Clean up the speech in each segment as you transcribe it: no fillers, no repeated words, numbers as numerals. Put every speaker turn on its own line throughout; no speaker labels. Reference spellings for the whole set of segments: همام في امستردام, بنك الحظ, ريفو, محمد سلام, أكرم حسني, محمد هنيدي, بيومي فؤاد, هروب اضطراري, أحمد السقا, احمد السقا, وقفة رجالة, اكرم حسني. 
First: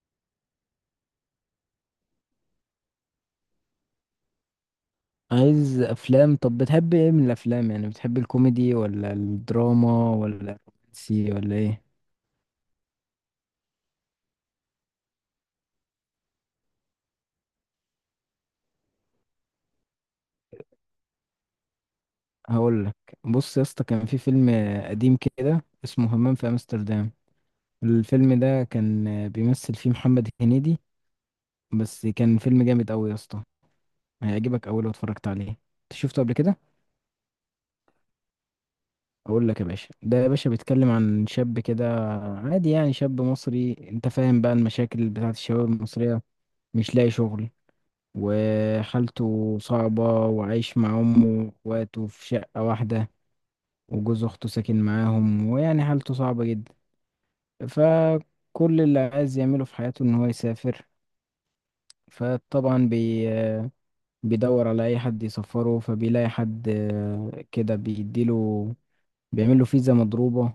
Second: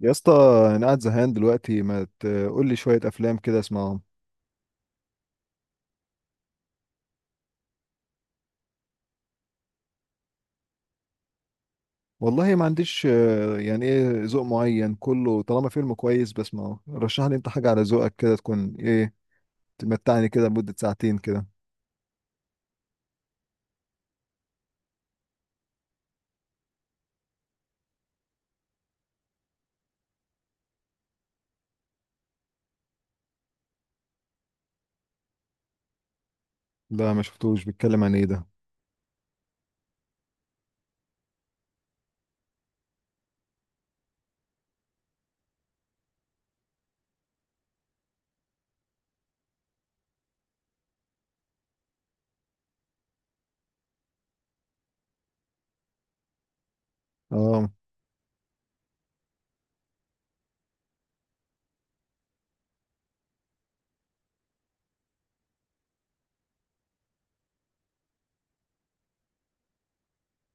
يا اسطى، انا قاعد زهقان دلوقتي، ما تقول لي شويه افلام كده اسمعهم؟
عايز افلام؟ طب بتحب ايه من الافلام؟ يعني بتحب الكوميدي ولا الدراما ولا الرومانسي ولا ايه؟
والله ما عنديش. يعني ايه ذوق معين، كله طالما فيلم كويس بسمعه. رشح لي انت حاجه على ذوقك، كده تكون ايه تمتعني كده لمده ساعتين كده.
هقول لك. بص يا اسطى، كان في فيلم قديم كده اسمه همام في امستردام. الفيلم ده كان بيمثل فيه محمد هنيدي، بس كان فيلم جامد قوي يا اسطى، هيعجبك اول لو اتفرجت عليه. انت شفته قبل كده؟
لا، ما شفتوش. بيتكلم عن ايه ده؟
اقول لك يا باشا. ده يا باشا بيتكلم عن شاب كده عادي، يعني شاب مصري. انت فاهم بقى المشاكل بتاعت الشباب المصرية. مش لاقي شغل، وحالته صعبة، وعايش مع أمه وأخواته في شقة واحدة، وجوز أخته ساكن معاهم، ويعني حالته صعبة جدا.
اه.
فكل اللي عايز يعمله في حياته إن هو يسافر. فطبعا بيدور على أي حد يسفره، فبيلاقي حد كده بيديله، بيعمله فيزا مضروبة.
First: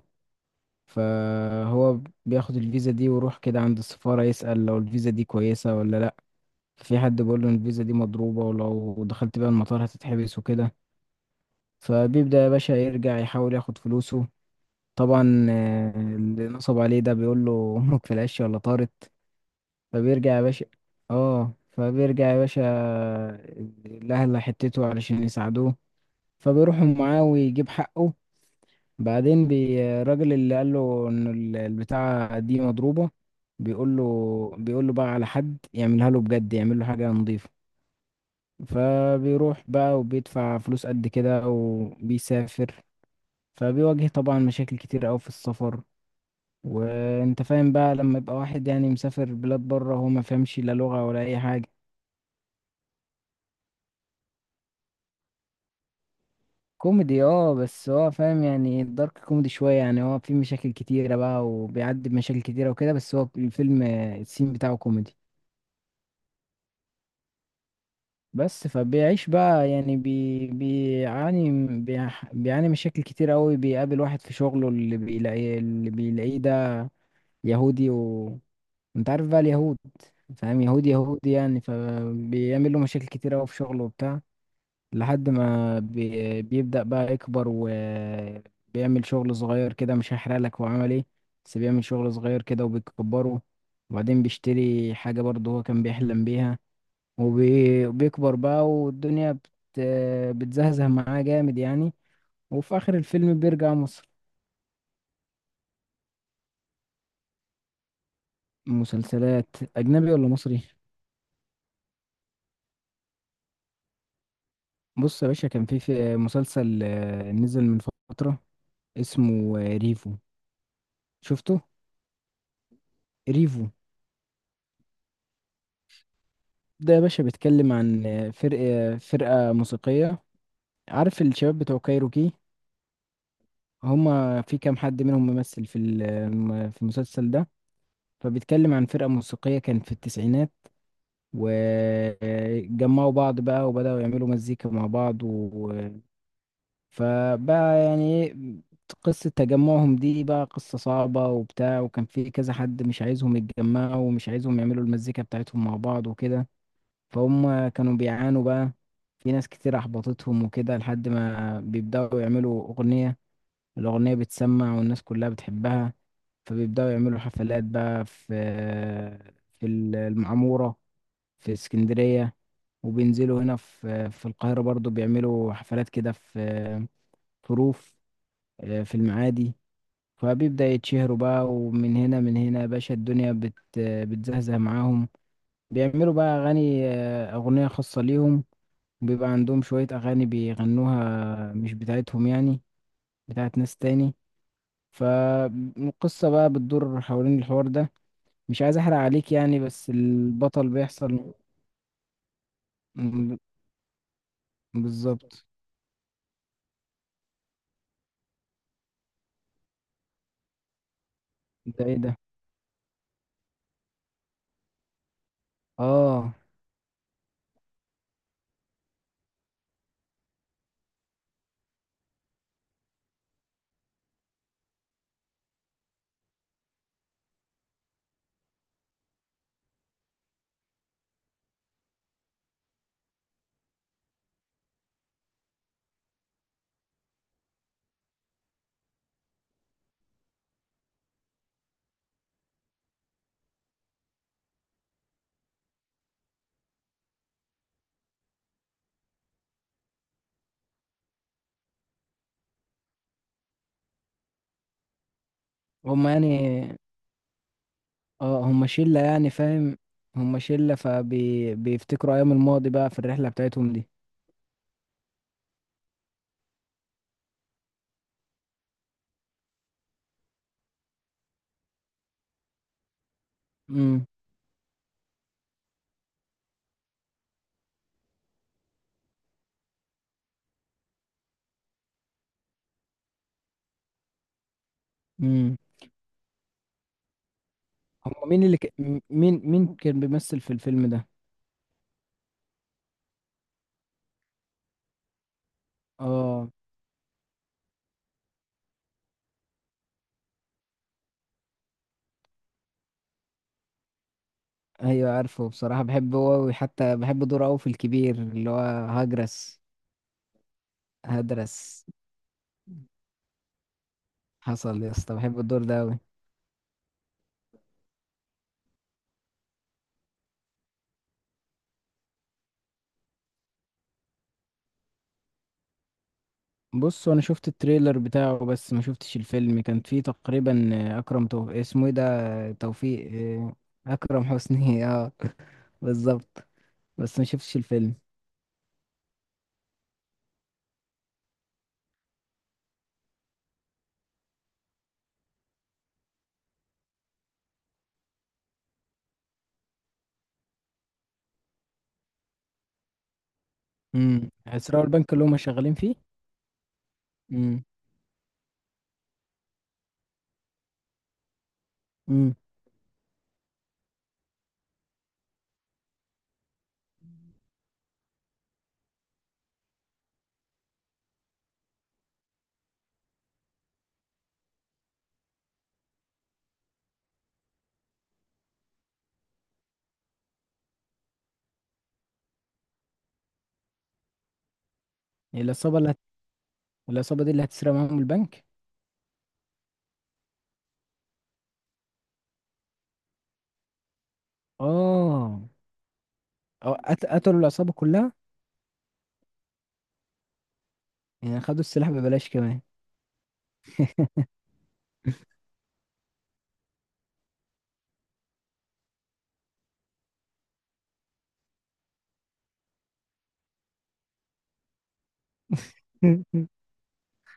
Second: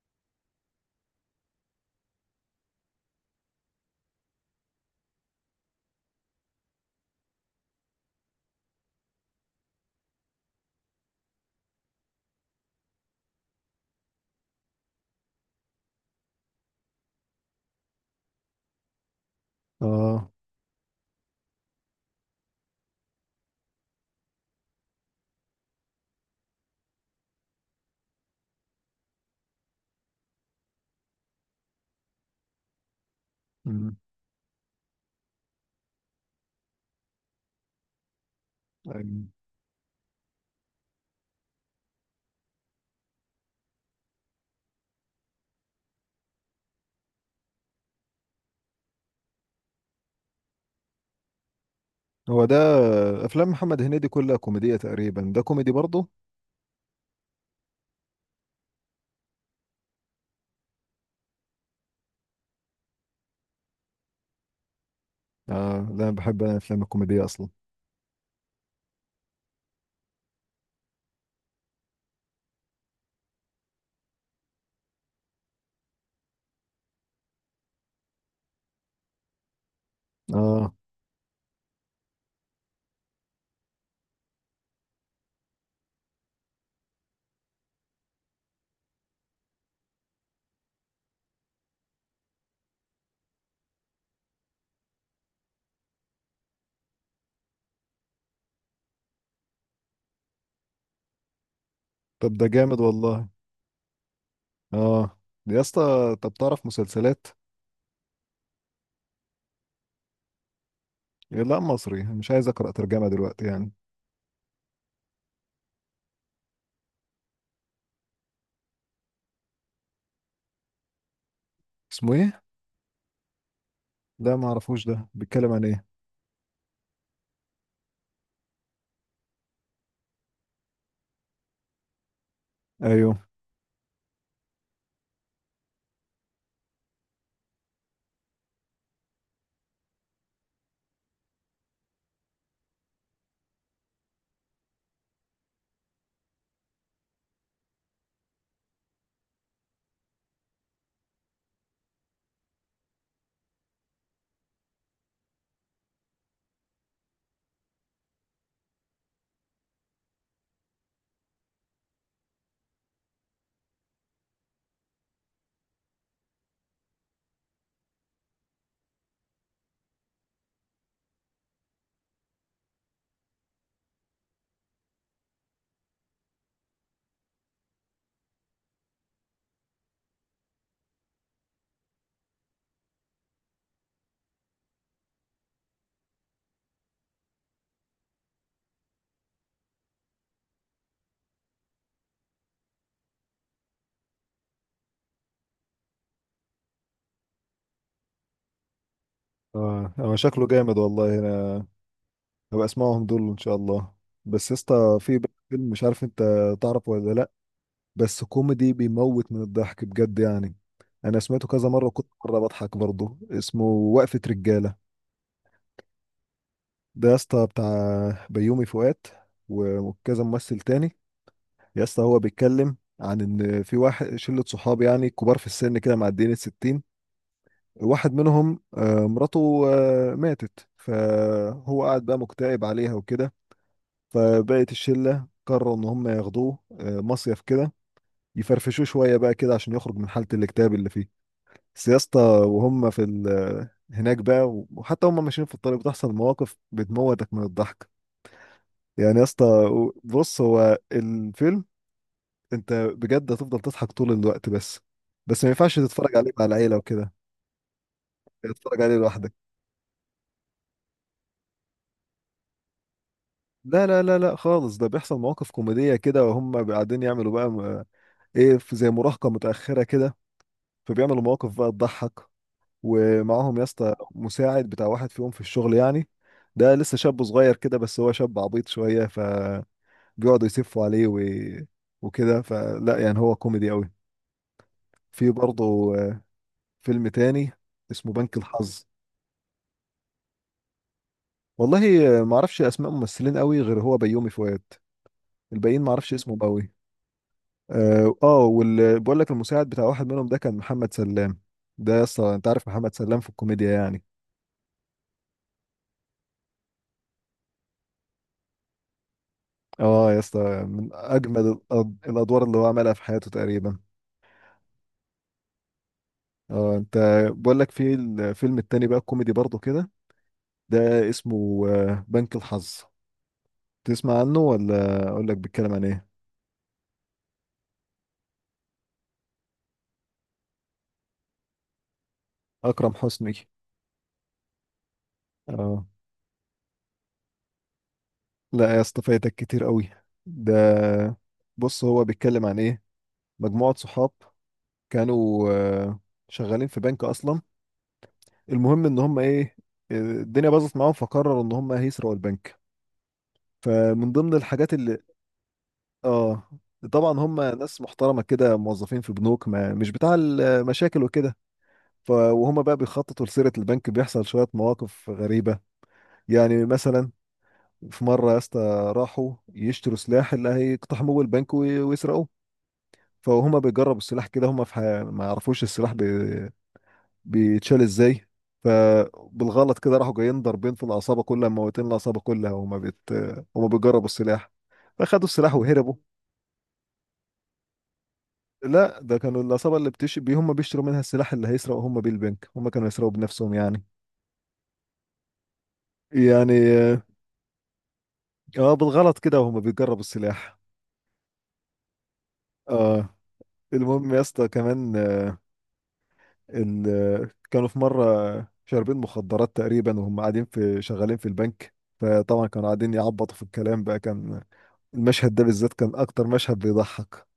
فهو بياخد الفيزا دي ويروح كده عند السفارة، يسأل لو الفيزا دي كويسة ولا لأ. في حد بيقول له إن الفيزا دي مضروبة، ولو دخلت بيها المطار هتتحبس وكده. فبيبدأ يا باشا يرجع يحاول ياخد فلوسه. طبعا اللي نصب عليه ده بيقول له امك في العش ولا طارت؟
اه.
فبيرجع يا باشا اه فبيرجع يا باشا الاهل حتته علشان يساعدوه. فبيروحوا معاه ويجيب حقه. بعدين الراجل اللي قال له ان البتاعة دي مضروبة،
مم.
بيقول له بيقول له بقى على حد يعملها له بجد، يعمل له حاجة نظيفة.
أيوة.
فبيروح بقى وبيدفع فلوس قد كده وبيسافر. فبيواجه طبعا مشاكل كتير قوي في السفر. وانت فاهم بقى لما يبقى واحد، يعني مسافر بلاد بره، هو ما فهمش لا لغة ولا اي حاجة.
هو ده. افلام محمد هنيدي كلها كوميديه تقريبا، ده كوميدي برضه؟
كوميدي اه، بس هو فاهم يعني الدارك كوميدي شوية. يعني هو في مشاكل كتيرة بقى وبيعدي بمشاكل كتيرة وكده، بس هو الفيلم السين بتاعه كوميدي.
اه، لا، أنا بحب، انا الافلام الكوميديه اصلا.
بس فبيعيش بقى، يعني بيعاني مشاكل كتير قوي. بيقابل واحد في شغله، اللي بيلاقيه ده يهودي. انت عارف بقى اليهود، فاهم؟
اه،
يهود يهود يعني. فبيعمل له مشاكل كتير قوي في شغله وبتاع، لحد ما بيبدأ بقى يكبر، وبيعمل شغل صغير كده. مش هحرق لك هو عمل ايه، بس بيعمل شغل صغير كده وبيكبره. وبعدين بيشتري حاجة برضه هو كان بيحلم بيها، وبيكبر بقى، والدنيا بتزهزه معاه جامد يعني.
طب ده
وفي
جامد
آخر
والله.
الفيلم بيرجع مصر.
اه، يا اسطى، طب تعرف مسلسلات؟
مسلسلات أجنبي ولا مصري؟
إيه، لا، مصري، مش عايز اقرا ترجمه دلوقتي يعني.
بص يا باشا، كان في مسلسل نزل من فترة، اسمه ريفو. شفته؟
اسمه ايه؟
ريفو
لا، ما اعرفوش. ده بيتكلم عن ايه؟
ده يا باشا بيتكلم عن فرقة موسيقية. عارف الشباب بتوع كايروكي؟
ايوه.
هما في كام حد منهم ممثل في ال- آه، في المسلسل ده. فبيتكلم عن فرقة موسيقية كانت في التسعينات، وجمعوا بعض بقى وبدأوا يعملوا مزيكا مع بعض. فبقى يعني إيه، قصة تجمعهم دي بقى قصة صعبة وبتاع. وكان في كذا حد مش عايزهم يتجمعوا ومش عايزهم يعملوا المزيكا بتاعتهم مع بعض وكده. فهم كانوا بيعانوا بقى، في ناس كتير أحبطتهم وكده، لحد ما بيبدأوا يعملوا أغنية. الأغنية بتسمع والناس كلها بتحبها. فبيبدأوا يعملوا حفلات بقى في المعمورة، في اسكندرية. وبينزلوا هنا في القاهرة برضو، بيعملوا حفلات كده في روف في المعادي. فبيبدأ يتشهروا بقى، ومن هنا من هنا يا باشا الدنيا بتزهزه معاهم. بيعملوا بقى أغاني آه، أغنية خاصة ليهم. بيبقى عندهم شوية أغاني بيغنوها مش بتاعتهم، يعني بتاعت ناس تاني. فالقصة بقى بتدور حوالين الحوار ده. مش عايز أحرق عليك يعني، بس
اه، هو شكله
البطل
جامد والله.
بيحصل.
انا هبقى اسمعهم دول ان
م-
شاء الله. بس يا اسطى، في بقى
بالظبط.
فيلم مش عارف انت تعرف ولا لا. بس كوميدي بيموت من الضحك بجد يعني. انا سمعته كذا مره،
ده ايه
وكنت
ده؟
مره بضحك برضه، اسمه وقفه رجاله.
اه
ده يا اسطى بتاع بيومي فؤاد وكذا ممثل تاني. يا اسطى، هو بيتكلم عن ان في واحد شله صحاب يعني كبار في السن كده، معديين ال60. واحد منهم مراته ماتت، فهو قاعد بقى مكتئب عليها وكده. فبقت الشلة قرروا إن هم ياخدوه مصيف كده، يفرفشوه شوية بقى كده عشان يخرج من حالة الاكتئاب اللي فيه. بس يا اسطى، وهم في هناك بقى، وحتى هم ماشيين في الطريق بتحصل مواقف بتموتك من الضحك. يعني يا اسطى، بص هو الفيلم، انت بجد هتفضل تضحك طول الوقت. بس بس ما ينفعش
هما
تتفرج عليه مع العيلة
يعني
وكده،
اه هما
تتفرج عليه
شلة يعني،
لوحدك.
فاهم؟ هما شلة فبيفتكروا ايام الماضي بقى في الرحلة بتاعتهم
لا،
دي.
لا، لا، لا، خالص. ده بيحصل مواقف كوميدية كده وهم قاعدين يعملوا بقى ايه، في زي مراهقة متأخرة كده، فبيعملوا مواقف بقى تضحك. ومعاهم يا اسطى
امم.
مساعد بتاع واحد فيهم في الشغل يعني، ده لسه شاب صغير كده، بس هو شاب عبيط شوية، فبيقعدوا يسفوا عليه وكده. فلا يعني، هو كوميدي قوي. في
امم.
برضه فيلم تاني اسمه
هما
بنك
مين اللي ك...
الحظ.
م- مين مين كان بيمثل في الفيلم ده؟
والله معرفش اسماء ممثلين قوي غير هو بيومي فؤاد، الباقيين معرفش اسمهم
اه،
قوي. اه. آه، وال بقول لك المساعد بتاع واحد منهم ده كان محمد سلام. ده يا اسطى انت عارف محمد سلام في الكوميديا يعني.
ايوه، عارفه بصراحة. بحبه هو، وحتى بحب دوره قوي في الكبير اللي هو هجرس.
اه يا اسطى، من اجمد
هدرس.
الادوار اللي هو عملها في حياته تقريبا.
حصل يا اسطى، بحب الدور ده قوي.
اه، بقول لك في الفيلم التاني بقى الكوميدي برضه كده، ده اسمه بنك الحظ. تسمع عنه ولا اقول لك بيتكلم عن ايه؟
بص انا شفت التريلر بتاعه، بس ما شفتش الفيلم. كان فيه تقريبا اكرم توفيق، اسمه ايه ده،
اكرم
توفيق
حسني.
اكرم حسني اه،
اه.
بالظبط. بس ما شفتش الفيلم.
لا يا اسطى، فايتك كتير قوي. ده، بص، هو بيتكلم عن ايه؟ مجموعة صحاب كانوا شغالين في بنك اصلا. المهم ان هم ايه، الدنيا باظت معاهم، فقرروا ان هم هيسرقوا البنك. فمن ضمن الحاجات
هيسرقوا
اللي،
البنك اللي هم شغالين فيه؟
اه، طبعا هم
امم
ناس محترمه كده، موظفين في بنوك، ما مش بتاع المشاكل وكده.
امم
وهم بقى بيخططوا لسرقه البنك بيحصل شويه مواقف غريبه. يعني مثلا، في مره يا اسطى راحوا يشتروا سلاح اللي هيقتحموا البنك ويسرقوه. فهم بيجربوا السلاح كده، ما يعرفوش السلاح بيتشال ازاي. فبالغلط كده راحوا جايين ضاربين في العصابه كلها، موتين العصابه كلها، وما بيجربوا السلاح، فخدوا السلاح
العصابه اللي
وهربوا.
هت... العصابه دي اللي هتسرق معاهم البنك؟
لا، ده كانوا العصابه اللي بتش بي هم بيشتروا منها السلاح اللي هيسرقوا هم بيه البنك، هم كانوا يسرقوا بنفسهم يعني.
اه، أو
يعني
قتلوا العصابه كلها.
اه، بالغلط كده وهم بيجربوا السلاح.
يعني خدوا السلاح ببلاش كمان.
اه، المهم يا اسطى كمان، آه، ال... آه، كانوا في مره شاربين مخدرات تقريبا وهم قاعدين في شغالين في البنك، فطبعا كانوا قاعدين يعبطوا في الكلام بقى. كان المشهد ده بالذات كان اكتر مشهد بيضحك.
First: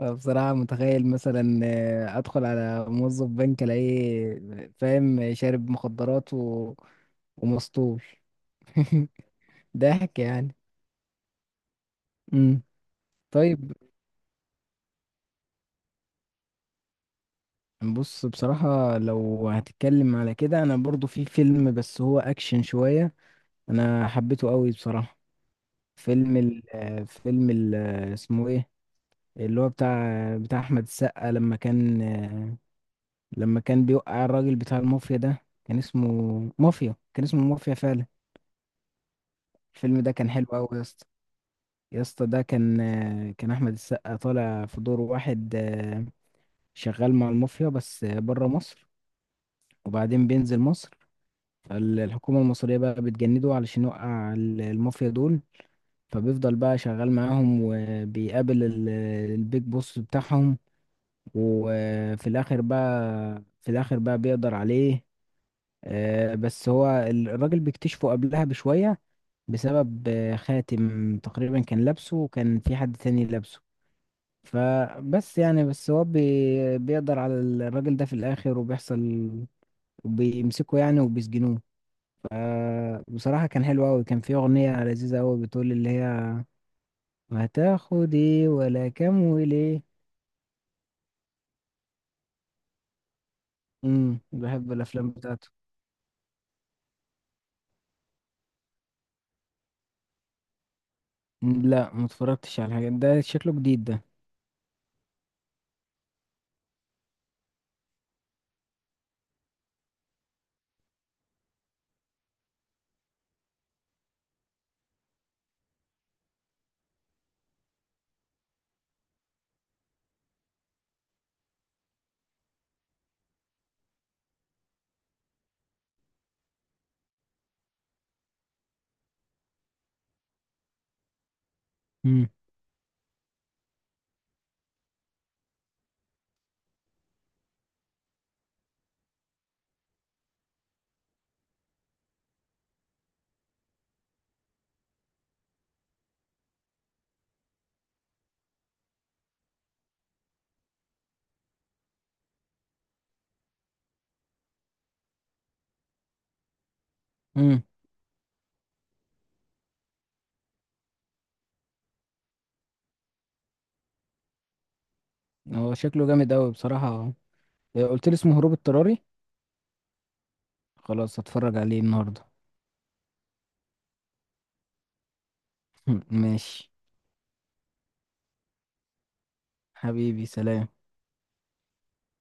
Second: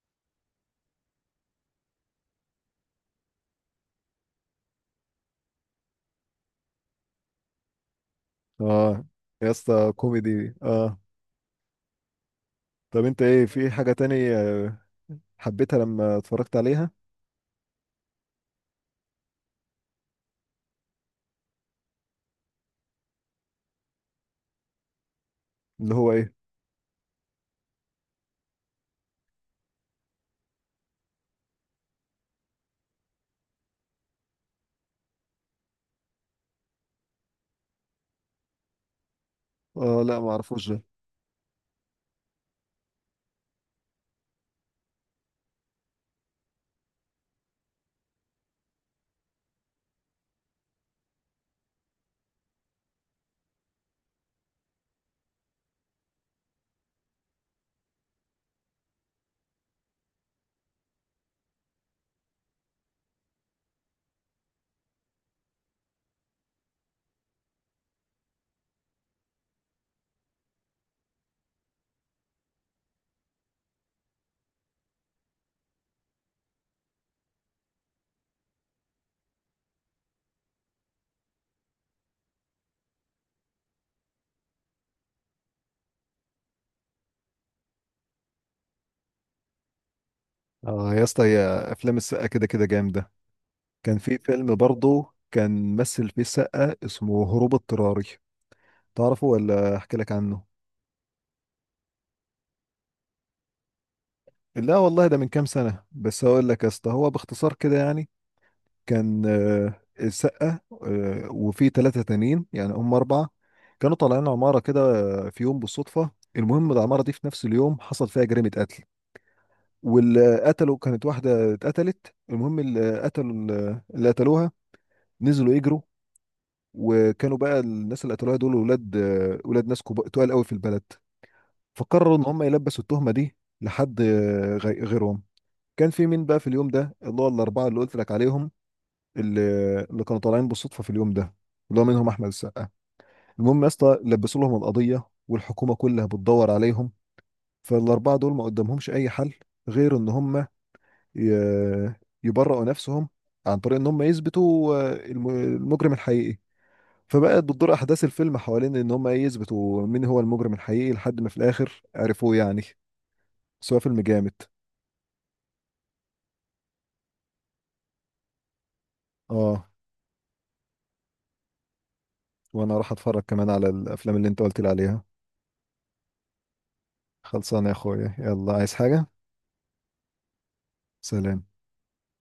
أنا بصراحة متخيل مثلا أدخل على موظف بنك، ألاقيه فاهم شارب مخدرات ومسطول.
اه يا اسطى،
ضحك
كوميدي
يعني.
اه.
امم.
طب انت ايه، في
طيب،
حاجة تاني حبيتها لما اتفرجت عليها؟
بص بصراحة لو هتتكلم على كده أنا برضو في فيلم، بس هو أكشن شوية. انا حبيته قوي بصراحه.
اللي هو ايه؟
فيلم ال آه، فيلم ال آه، اسمه ايه، اللي هو بتاع احمد السقا. لما كان بيوقع الراجل بتاع المافيا، ده كان اسمه مافيا، كان اسمه مافيا فعلا. الفيلم
اه
ده
لا، ما
كان حلو
اعرفوش
قوي يا
ده.
اسطى. يا اسطى ده كان احمد السقا طالع في دور واحد شغال مع المافيا بس بره مصر. وبعدين بينزل مصر. فالحكومه المصريه بقى بتجنده علشان يوقع المافيا دول. فبيفضل بقى شغال معاهم، وبيقابل البيج بوس بتاعهم. وفي الاخر بقى بيقدر عليه. بس هو الراجل بيكتشفه قبلها بشوية، بسبب خاتم تقريبا كان لابسه، وكان في حد تاني لابسه. فبس يعني بس هو بيقدر على الراجل ده في الاخر، وبيحصل وبيمسكه يعني وبيسجنوه. فبصراحة كان حلو أوي. كان في أغنية لذيذة أوي بتقول اللي هي: هتاخد ايه ولا كام وليه؟
اه يا اسطى، هي افلام السقا كده كده جامدة. كان في فيلم
بحب الافلام
برضه
بتاعته.
كان مثل فيه السقا اسمه هروب اضطراري. تعرفه ولا احكي لك عنه؟
مم، لا، ما اتفرجتش على حاجه، ده شكله جديد ده.
لا والله، ده من كام سنة بس. هقول لك يا اسطى هو باختصار كده يعني. كان السقا وفي 3 تانيين يعني هم 4 كانوا طالعين عمارة كده في يوم بالصدفة. المهم العمارة دي في نفس اليوم حصل فيها جريمة قتل، واللي قتلوا كانت واحدة اتقتلت. المهم اللي قتلوها نزلوا يجروا. وكانوا بقى الناس اللي قتلوها دول، ولاد ناس تقال قوي في البلد. فقرروا إن
امم
هم يلبسوا التهمة دي لحد غيرهم. كان في مين بقى في اليوم ده اللي هو ال4 اللي قلت لك عليهم، اللي اللي كانوا طالعين بالصدفه في اليوم ده، اللي هو منهم احمد السقا. المهم يا اسطى، لبسوا لهم القضيه، والحكومه كلها بتدور عليهم. فال4 دول ما قدامهمش اي حل غير ان هم ي- يبرئوا نفسهم عن طريق ان هم يثبتوا المجرم الحقيقي. فبقت
امم
بتدور احداث الفيلم حوالين ان هم ايه، يثبتوا مين هو المجرم الحقيقي لحد ما في الاخر عرفوه يعني. بس هو فيلم جامد.
هو شكله جامد قوي بصراحه. إيه، قلت لي اسمه هروب اضطراري؟
اه،
خلاص، هتفرج عليه النهارده.
وانا راح اتفرج كمان على الافلام اللي انت قلت لي عليها.
ماشي.
خلصانه يا اخويا، يلا، عايز حاجه؟
حبيبي، سلام.
سلام.